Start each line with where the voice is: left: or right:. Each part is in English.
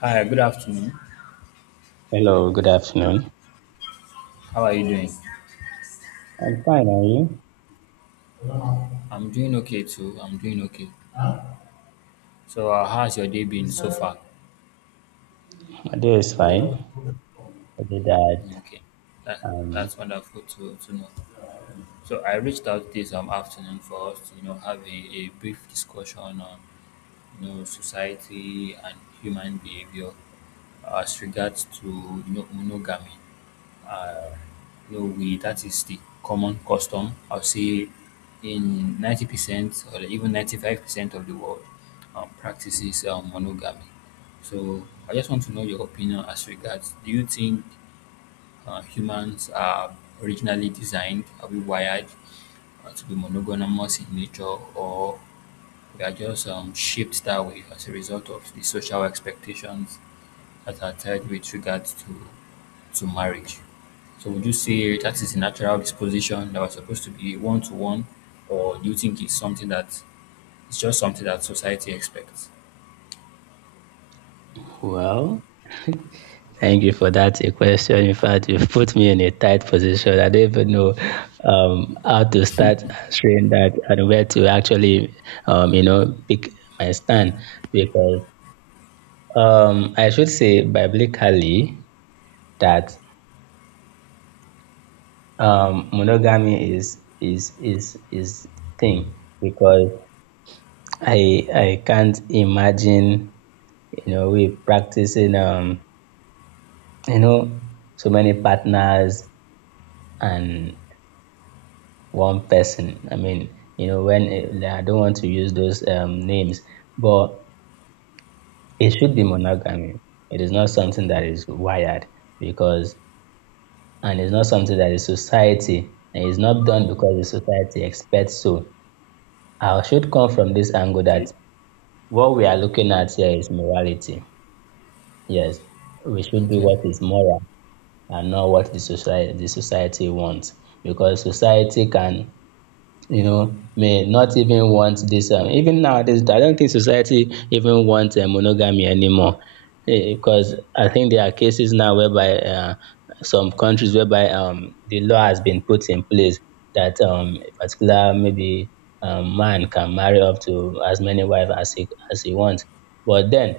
left: Hi, good afternoon.
right: Hello, good afternoon.
left: How are you doing?
right: I'm fine, are you?
left: Yeah, I'm doing okay too. I'm doing okay. So, how's your day been so far?
right: My day is fine.
left: Mm.
right: Other than that,
left: Okay, that,
right: um,
left: that's wonderful to know. So I reached out this afternoon for us to, you know, have a brief discussion on, you know, society and human behavior as regards to, you know, monogamy. Uh, we that is the common custom. I'll say in 90% or even 95% of the world practices monogamy. So I just want to know your opinion as regards. Do you think humans are originally designed, are we wired to be monogamous in nature, or we are just shaped that way as a result of the social expectations that are tied with regards to marriage. So would you say that is a natural disposition that was supposed to be one to one, or do you think it's something that it's just something that society expects?
right: well, thank you for that a question. In fact, you've put me in a tight position. I don't even know how to start answering that and where to actually, you know, pick my stand because I should say biblically that monogamy is the thing because I can't imagine you know we practicing you know so many partners and one person. I mean, you know when it, I don't want to use those names but it should be monogamy. It is not something that is wired because and it's not something that is society, and it's not done because the society expects so. I should come from this angle
left: Okay.
right: that what we are looking at here is morality. Yes, we should do
left: Okay.
right: what is moral and not what the society wants because society can, you know, may not even want this even nowadays. I don't think society even wants monogamy anymore. Eh, because I think there are cases now whereby some countries whereby the law has been put in place that a particular maybe man can marry up to as many wives as he wants. But then,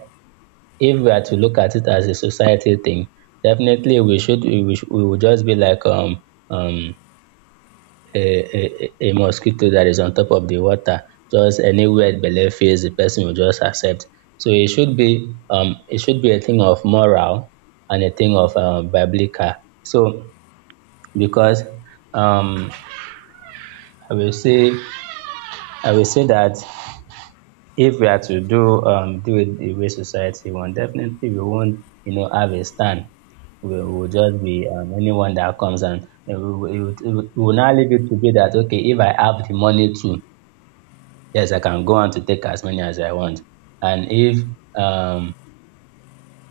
right: if we are to look at it as a society thing, definitely we should we, sh- we would just be like um a mosquito that is on top of the water. Just anywhere belief face the person will just accept. So it should be a thing of moral and a thing of biblical. So because um I will say I will say that if we are to do do it the way society want, definitely we won't, you know, have a stand. We will just be anyone that comes and we will now leave it to be that okay, if I have the money too, yes, I can go on to take as many as I want. And um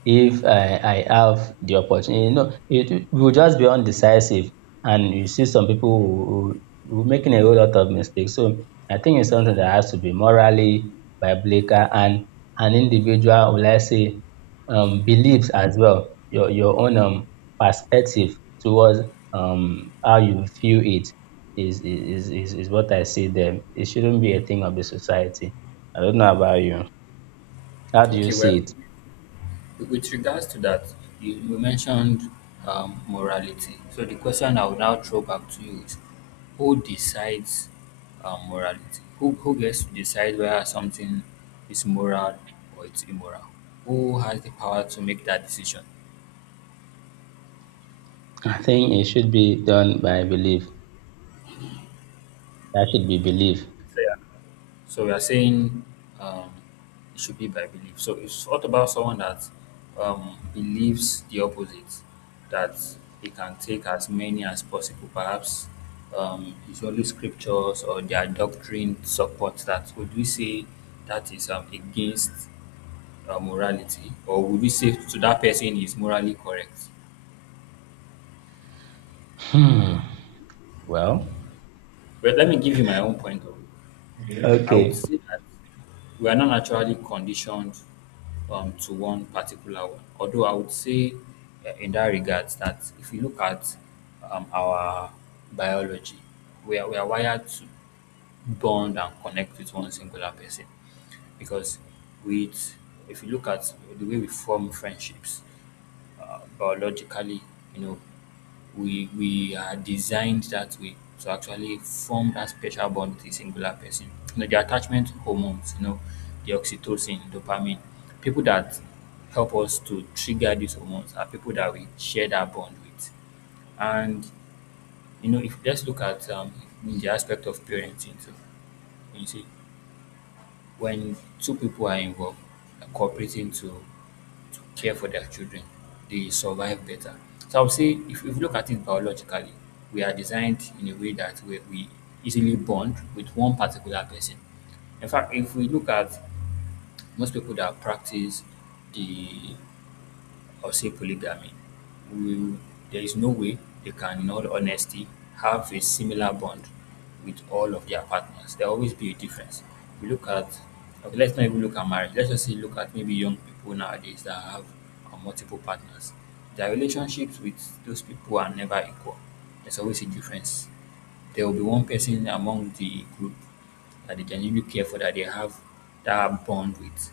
right: if I have the opportunity, you know, it will just be undecisive, and you see some people who making a whole lot of mistakes. So I think it's something that has to be morally, biblical, and an individual, will I say, beliefs as well. Your own perspective towards how you feel it is what I see there. It shouldn't be a thing of the society. I don't know about you. How do you
left: Okay.
right: see
left: Well,
right: it?
left: with regards to that, you mentioned morality. So the question I will now throw back to you is, who decides morality? Who gets to decide whether something is moral or it's immoral? Who has the power to make that decision?
right: I think it should be done by belief. That should be belief.
left: So yeah. So we are saying um, it should be by belief. So it's what about someone that believes the opposite, that he can take as many as possible, perhaps his holy scriptures or their doctrine supports that. Would we say that is against morality, or would we say to that person is morally correct?
right: Hmm. Well,
left: Well, let me give you my own point of view. I would
right: okay.
left: say that we are not naturally conditioned to one particular one. Although I would say, in that regards, that if you look at our biology, we are wired to bond and connect with one singular person because with if you look at the way we form friendships biologically, you know, we are designed that way to actually form that special bond with a singular person. You know, the attachment hormones, you know, the oxytocin dopamine, people that help us to trigger these hormones are people that we share that bond with. And, you know, if let's look at in the aspect of parenting. So you see when two people are involved, like cooperating to care for their children, they survive better. So I would say if you look at it biologically, we are designed in a way that we easily bond with one particular person. In fact, if we look at most people that practice the or say polygamy, will, there is no way they can, in all honesty, have a similar bond with all of their partners. There will always be a difference. We look at, okay, let's not even look at marriage. Let's just say look at maybe young people nowadays that have multiple partners. Their relationships with those people are never equal. There's always a difference. There will be one person among the group that they genuinely care for, that they have that bond with.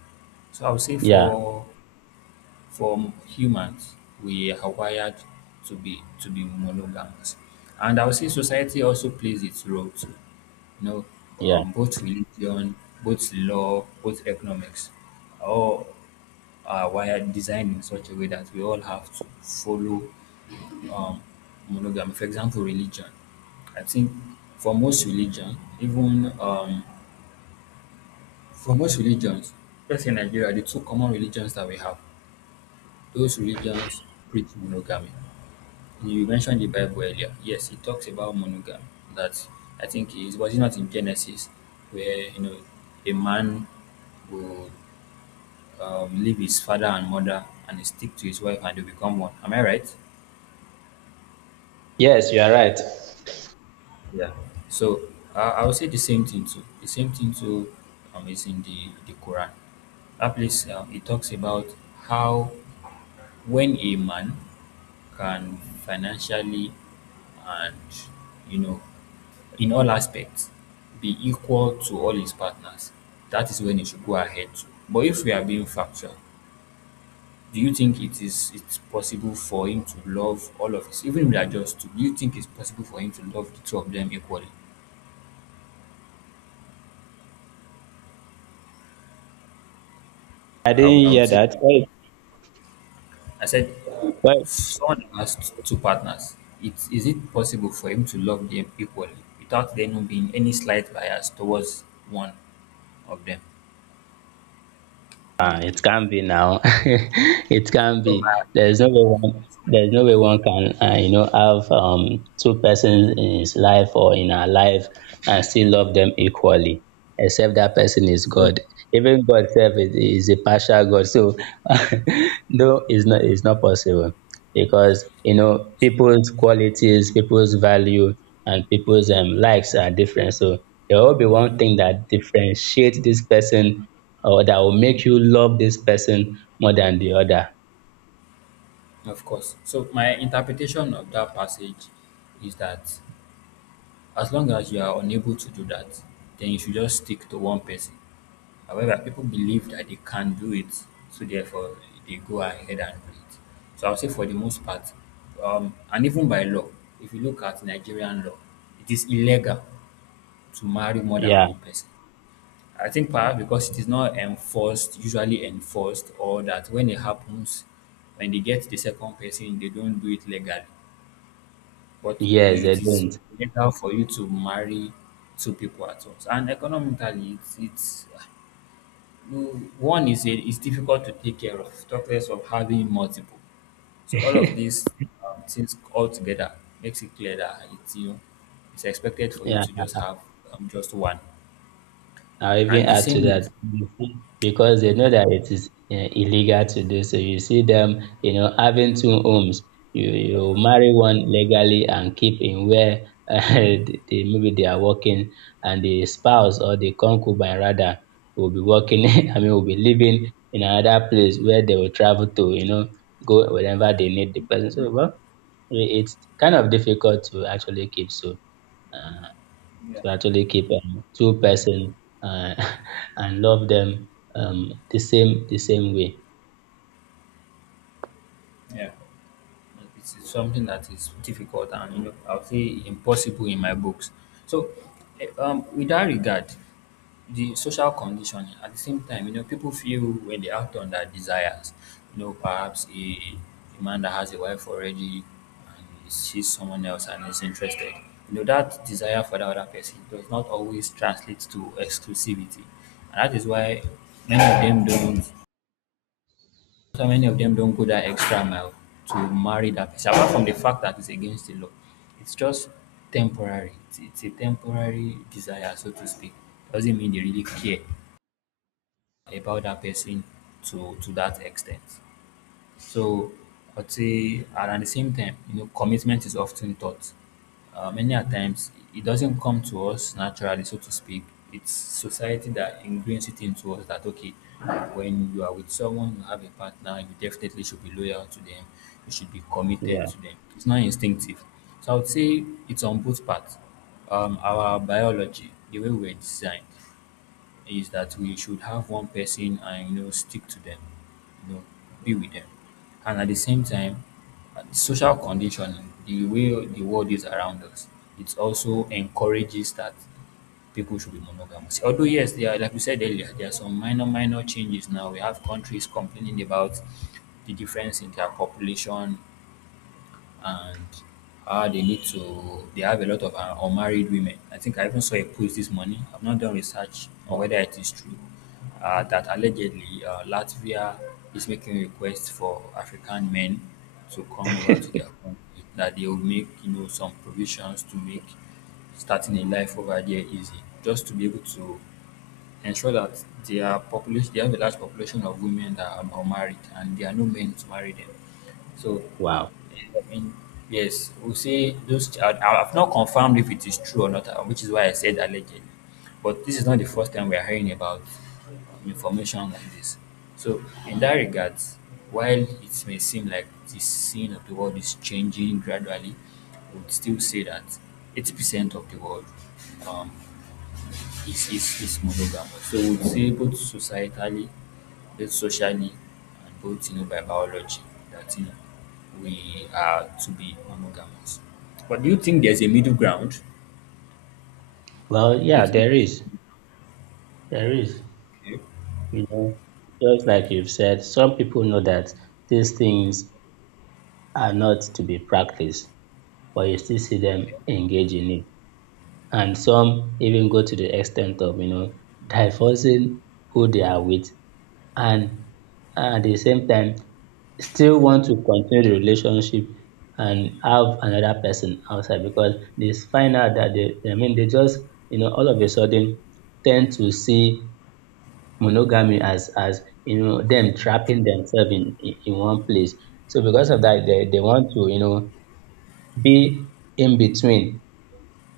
left: So I would say
right: Yeah,
left: for humans, we are wired to be monogamous. And I would say society also plays its role too. You know,
right: yeah.
left: both religion, both law, both economics, all are wired designed in such a way that we all have to follow um, monogamy. For example, religion. I think for most religion, even for most religions, let's say Nigeria, the two common religions that we have, those religions preach monogamy. You mentioned the Bible earlier. Yes, it talks about monogamy. That I think is was it not in Genesis where, you know, a man will leave his father and mother and stick to his wife and they become one. Am I right?
right: Yes, you are right.
left: Yeah. So I would say the same thing too. The same thing too is in the Quran. That place, it talks about how when a man can financially and, you know, in all aspects be equal to all his partners, that is when he should go ahead to. But if we are being factual, do you think it is it's possible for him to love all of us, even if they are just two? Do you think it's possible for him to love the two of them equally?
right: I didn't
left: I
right: hear
left: would say,
right: that.
left: I said,
right: Why,
left: someone has two partners. It, is it possible for him to love them equally without there not being any slight bias towards one of them?
right: ah, it can be now. It can
left: So
right: be.
left: my,
right: There's no way one, there's no way one can, you know, have two persons in his life or in our life and still love them equally, except that person is
left: so,
right: God. Even God self is a partial God. So no, it's not possible because you know people's qualities, people's value, and people's likes are different. So there will be one thing that differentiates this person or that will make you love this person more than the other.
left: of course. So my interpretation of that passage is that as long as you are unable to do that, then you should just stick to one person. However, people believe that they can do it, so therefore they go ahead and do it. So I'll say for the most part, and even by law, if you look at Nigerian law, it is illegal to marry more than
right: Yeah.
left: one person. I think perhaps because it is not enforced, usually enforced, or that when it happens, when they get the second person, they don't do it legally. But
right: Yes,
left: you
right: they
left: it is
right: don't.
left: illegal for you to marry two people at once, and economically, it's you one is a is difficult to take care of, talk less of having multiple. So all of these, things all together makes it clear that it's, you know, it's expected for you
right: Yeah.
left: to just have, just one.
right: I'll even
left: And the
right: add to
left: same
right: that.
left: with
right: You see, because they know that it is, eh, illegal to do so. You see them, you know, having two homes. You marry one legally and keep in where maybe they are working, and the spouse or the concubine rather will be working. I mean, will be living in another place where they will travel to. You know, go whenever they need the person. So, well, it's kind of difficult to actually keep so uh, to
left: yeah,
right: actually keep two person, uh, and love them the same way.
left: yeah. It's something that is difficult and, you know, I'll say impossible in my books. So, with that regard, the social conditioning at the same time, you know, people feel when they act on their desires, you know, perhaps a man that has a wife already and he sees someone else and is interested, you know, that desire for that other person does not always translate to exclusivity. And that is why many of them don't so many of them don't go that extra mile to marry that person. Apart from the fact that it's against the law, it's just temporary. It's a temporary desire, so to speak. Doesn't mean they really care about that person to that extent. So I'd say, and at the same time, you know, commitment is often taught. Many a times, it doesn't come to us naturally, so to speak. It's society that ingrains it into us that, okay, when you are with someone, you have a partner, you definitely should be loyal to them, you should be committed
right: Yeah,
left: to them. It's not instinctive. So I would say it's on both parts. Our biology, the way we're designed, is that we should have one person and, you know, stick to them, you know, be with them. And at the same time, social conditioning, the way the world is around us, it also encourages that people should be monogamous. Although yes, there are, like we said earlier, there are some minor changes now. We have countries complaining about the difference in their population and how they need to they have a lot of unmarried women. I think I even saw a post this morning. I've not done research on
right: yeah.
left: whether it is true that allegedly Latvia is making requests for African men to come over to their country that they will make, you know, some provisions to make starting a life over there easy just to be able to ensure that their population they have a large population of women that are unmarried and there are no men to marry them. So,
right: Wow.
left: I mean, yes, we see those. I've not confirmed if it is true or not, which is why I said allegedly. But this is not the first time we are hearing about information like this. So, in that regard, while it may seem like the scene of the world is changing gradually, we would still say that 80% of the world um, is monogamous. So we'd say both societally, both socially, and both, you know, by biology that, you know, we are to be monogamous. But do you think there's a middle ground?
right: Well,
left: Do you
right: yeah,
left: think
right: there
left: there's
right: is,
left: a
right: there is.
left: middle ground?
right: You know, just like you've said, some people know that these things are not to be practiced, but you still see them engage in it. And some even go to the extent of, you know, divorcing who they are with and, at the same time, still want to continue the relationship and have another person outside because they find out that they, I mean, they just, you know, all of a sudden tend to see monogamy as, you know, them trapping themselves in one place. So because of that, they want to, you know, be in between.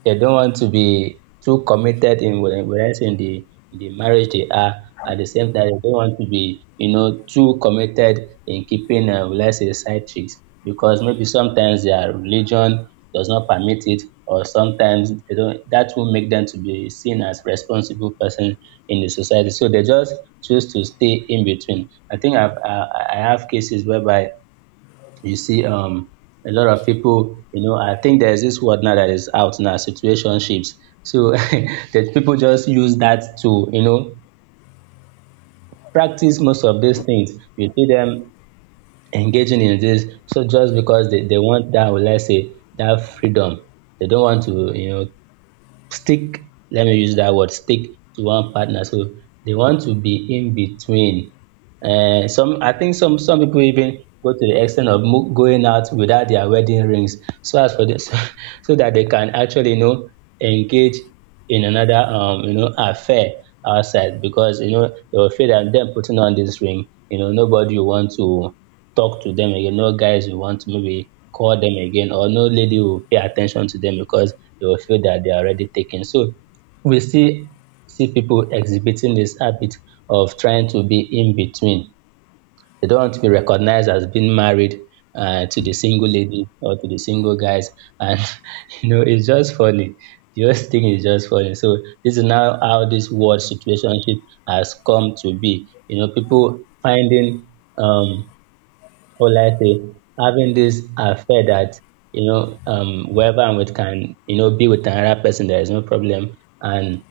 right: They don't want to be too committed in whereas in the marriage they are, at the same time they don't want to be, you know, too committed in keeping, let's say, side chicks because maybe sometimes their religion does not permit it, or sometimes they don't, that will make them to be seen as responsible person in the society, so they just choose to stay in between. I think I've I have cases whereby you see, a lot of people, you know, I think there's this word now that is out now, situationships. So that people just use that to, you know, practice most of these things. You see them engaging in this, so just because they want that, let's say, that freedom, they don't want to, you know, stick, let me use that word stick, to one partner. So they want to be in between. Some, I think some people even go to the extent of going out without their wedding rings so as for this so that they can actually, you know, engage in another, you know, affair outside, because you know they are afraid of them putting on this ring, you know, nobody will want to talk to them again, no guys will want to maybe call them again, or no lady will pay attention to them because they will feel that they are already taken. So we still see people exhibiting this habit of trying to be in between. They don't want to be recognized as being married, to the single lady or to the single guys. And, you know, it's just funny. The whole thing is just funny. So this is now how this word situationship has come to be. You know, people finding, um, will I say, having this affair that, you know, wherever I'm with can, you know, be with another person, there is no problem. And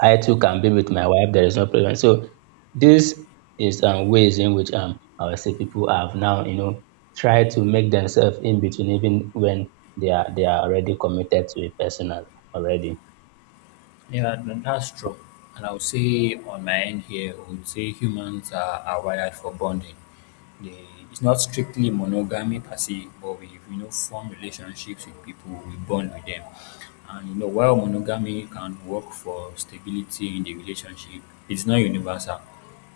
right: I too can be with my wife, there is no problem. So this is, ways in which I would say people have now, you know, tried to make themselves in between, even when they are already committed to a person already.
left: Yeah, that's true. And I would say on my end here, I would say humans are wired for bonding. They, it's not strictly monogamy per se, but we, you know, form relationships with people, we bond with them. And, you know, while monogamy can work for stability in the relationship, it's not universal.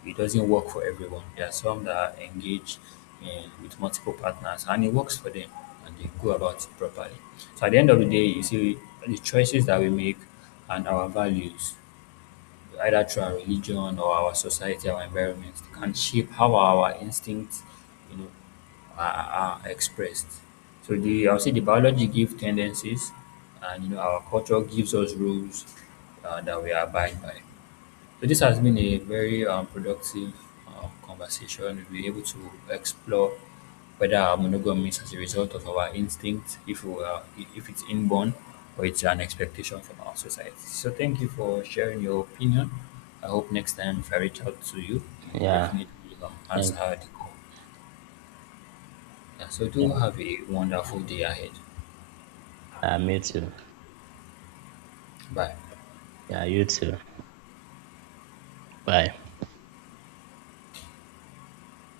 left: It doesn't work for everyone. There are some that are engaged in, with multiple partners, and it works for them, and they go about it properly. So at the end of the day, you see the choices that we make and our values, either through our religion or our society, our environment, can shape how our instincts, you know, are expressed. So the I'll say the biology gives tendencies, and, you know, our culture gives us rules that we abide by. So this has been a very productive conversation. We've been able to explore whether our monogamy is as a result of our instinct, if we are, if it's inborn, or it's an expectation from our society. So thank you for sharing your opinion. I hope next time if I reach out to you, you
right: Yeah.
left: definitely
right: Thank
left: answer the call. Yeah, so do
right: yeah.
left: have a wonderful day ahead.
right: Me too.
left: Bye.
right: Yeah, you too. Bye.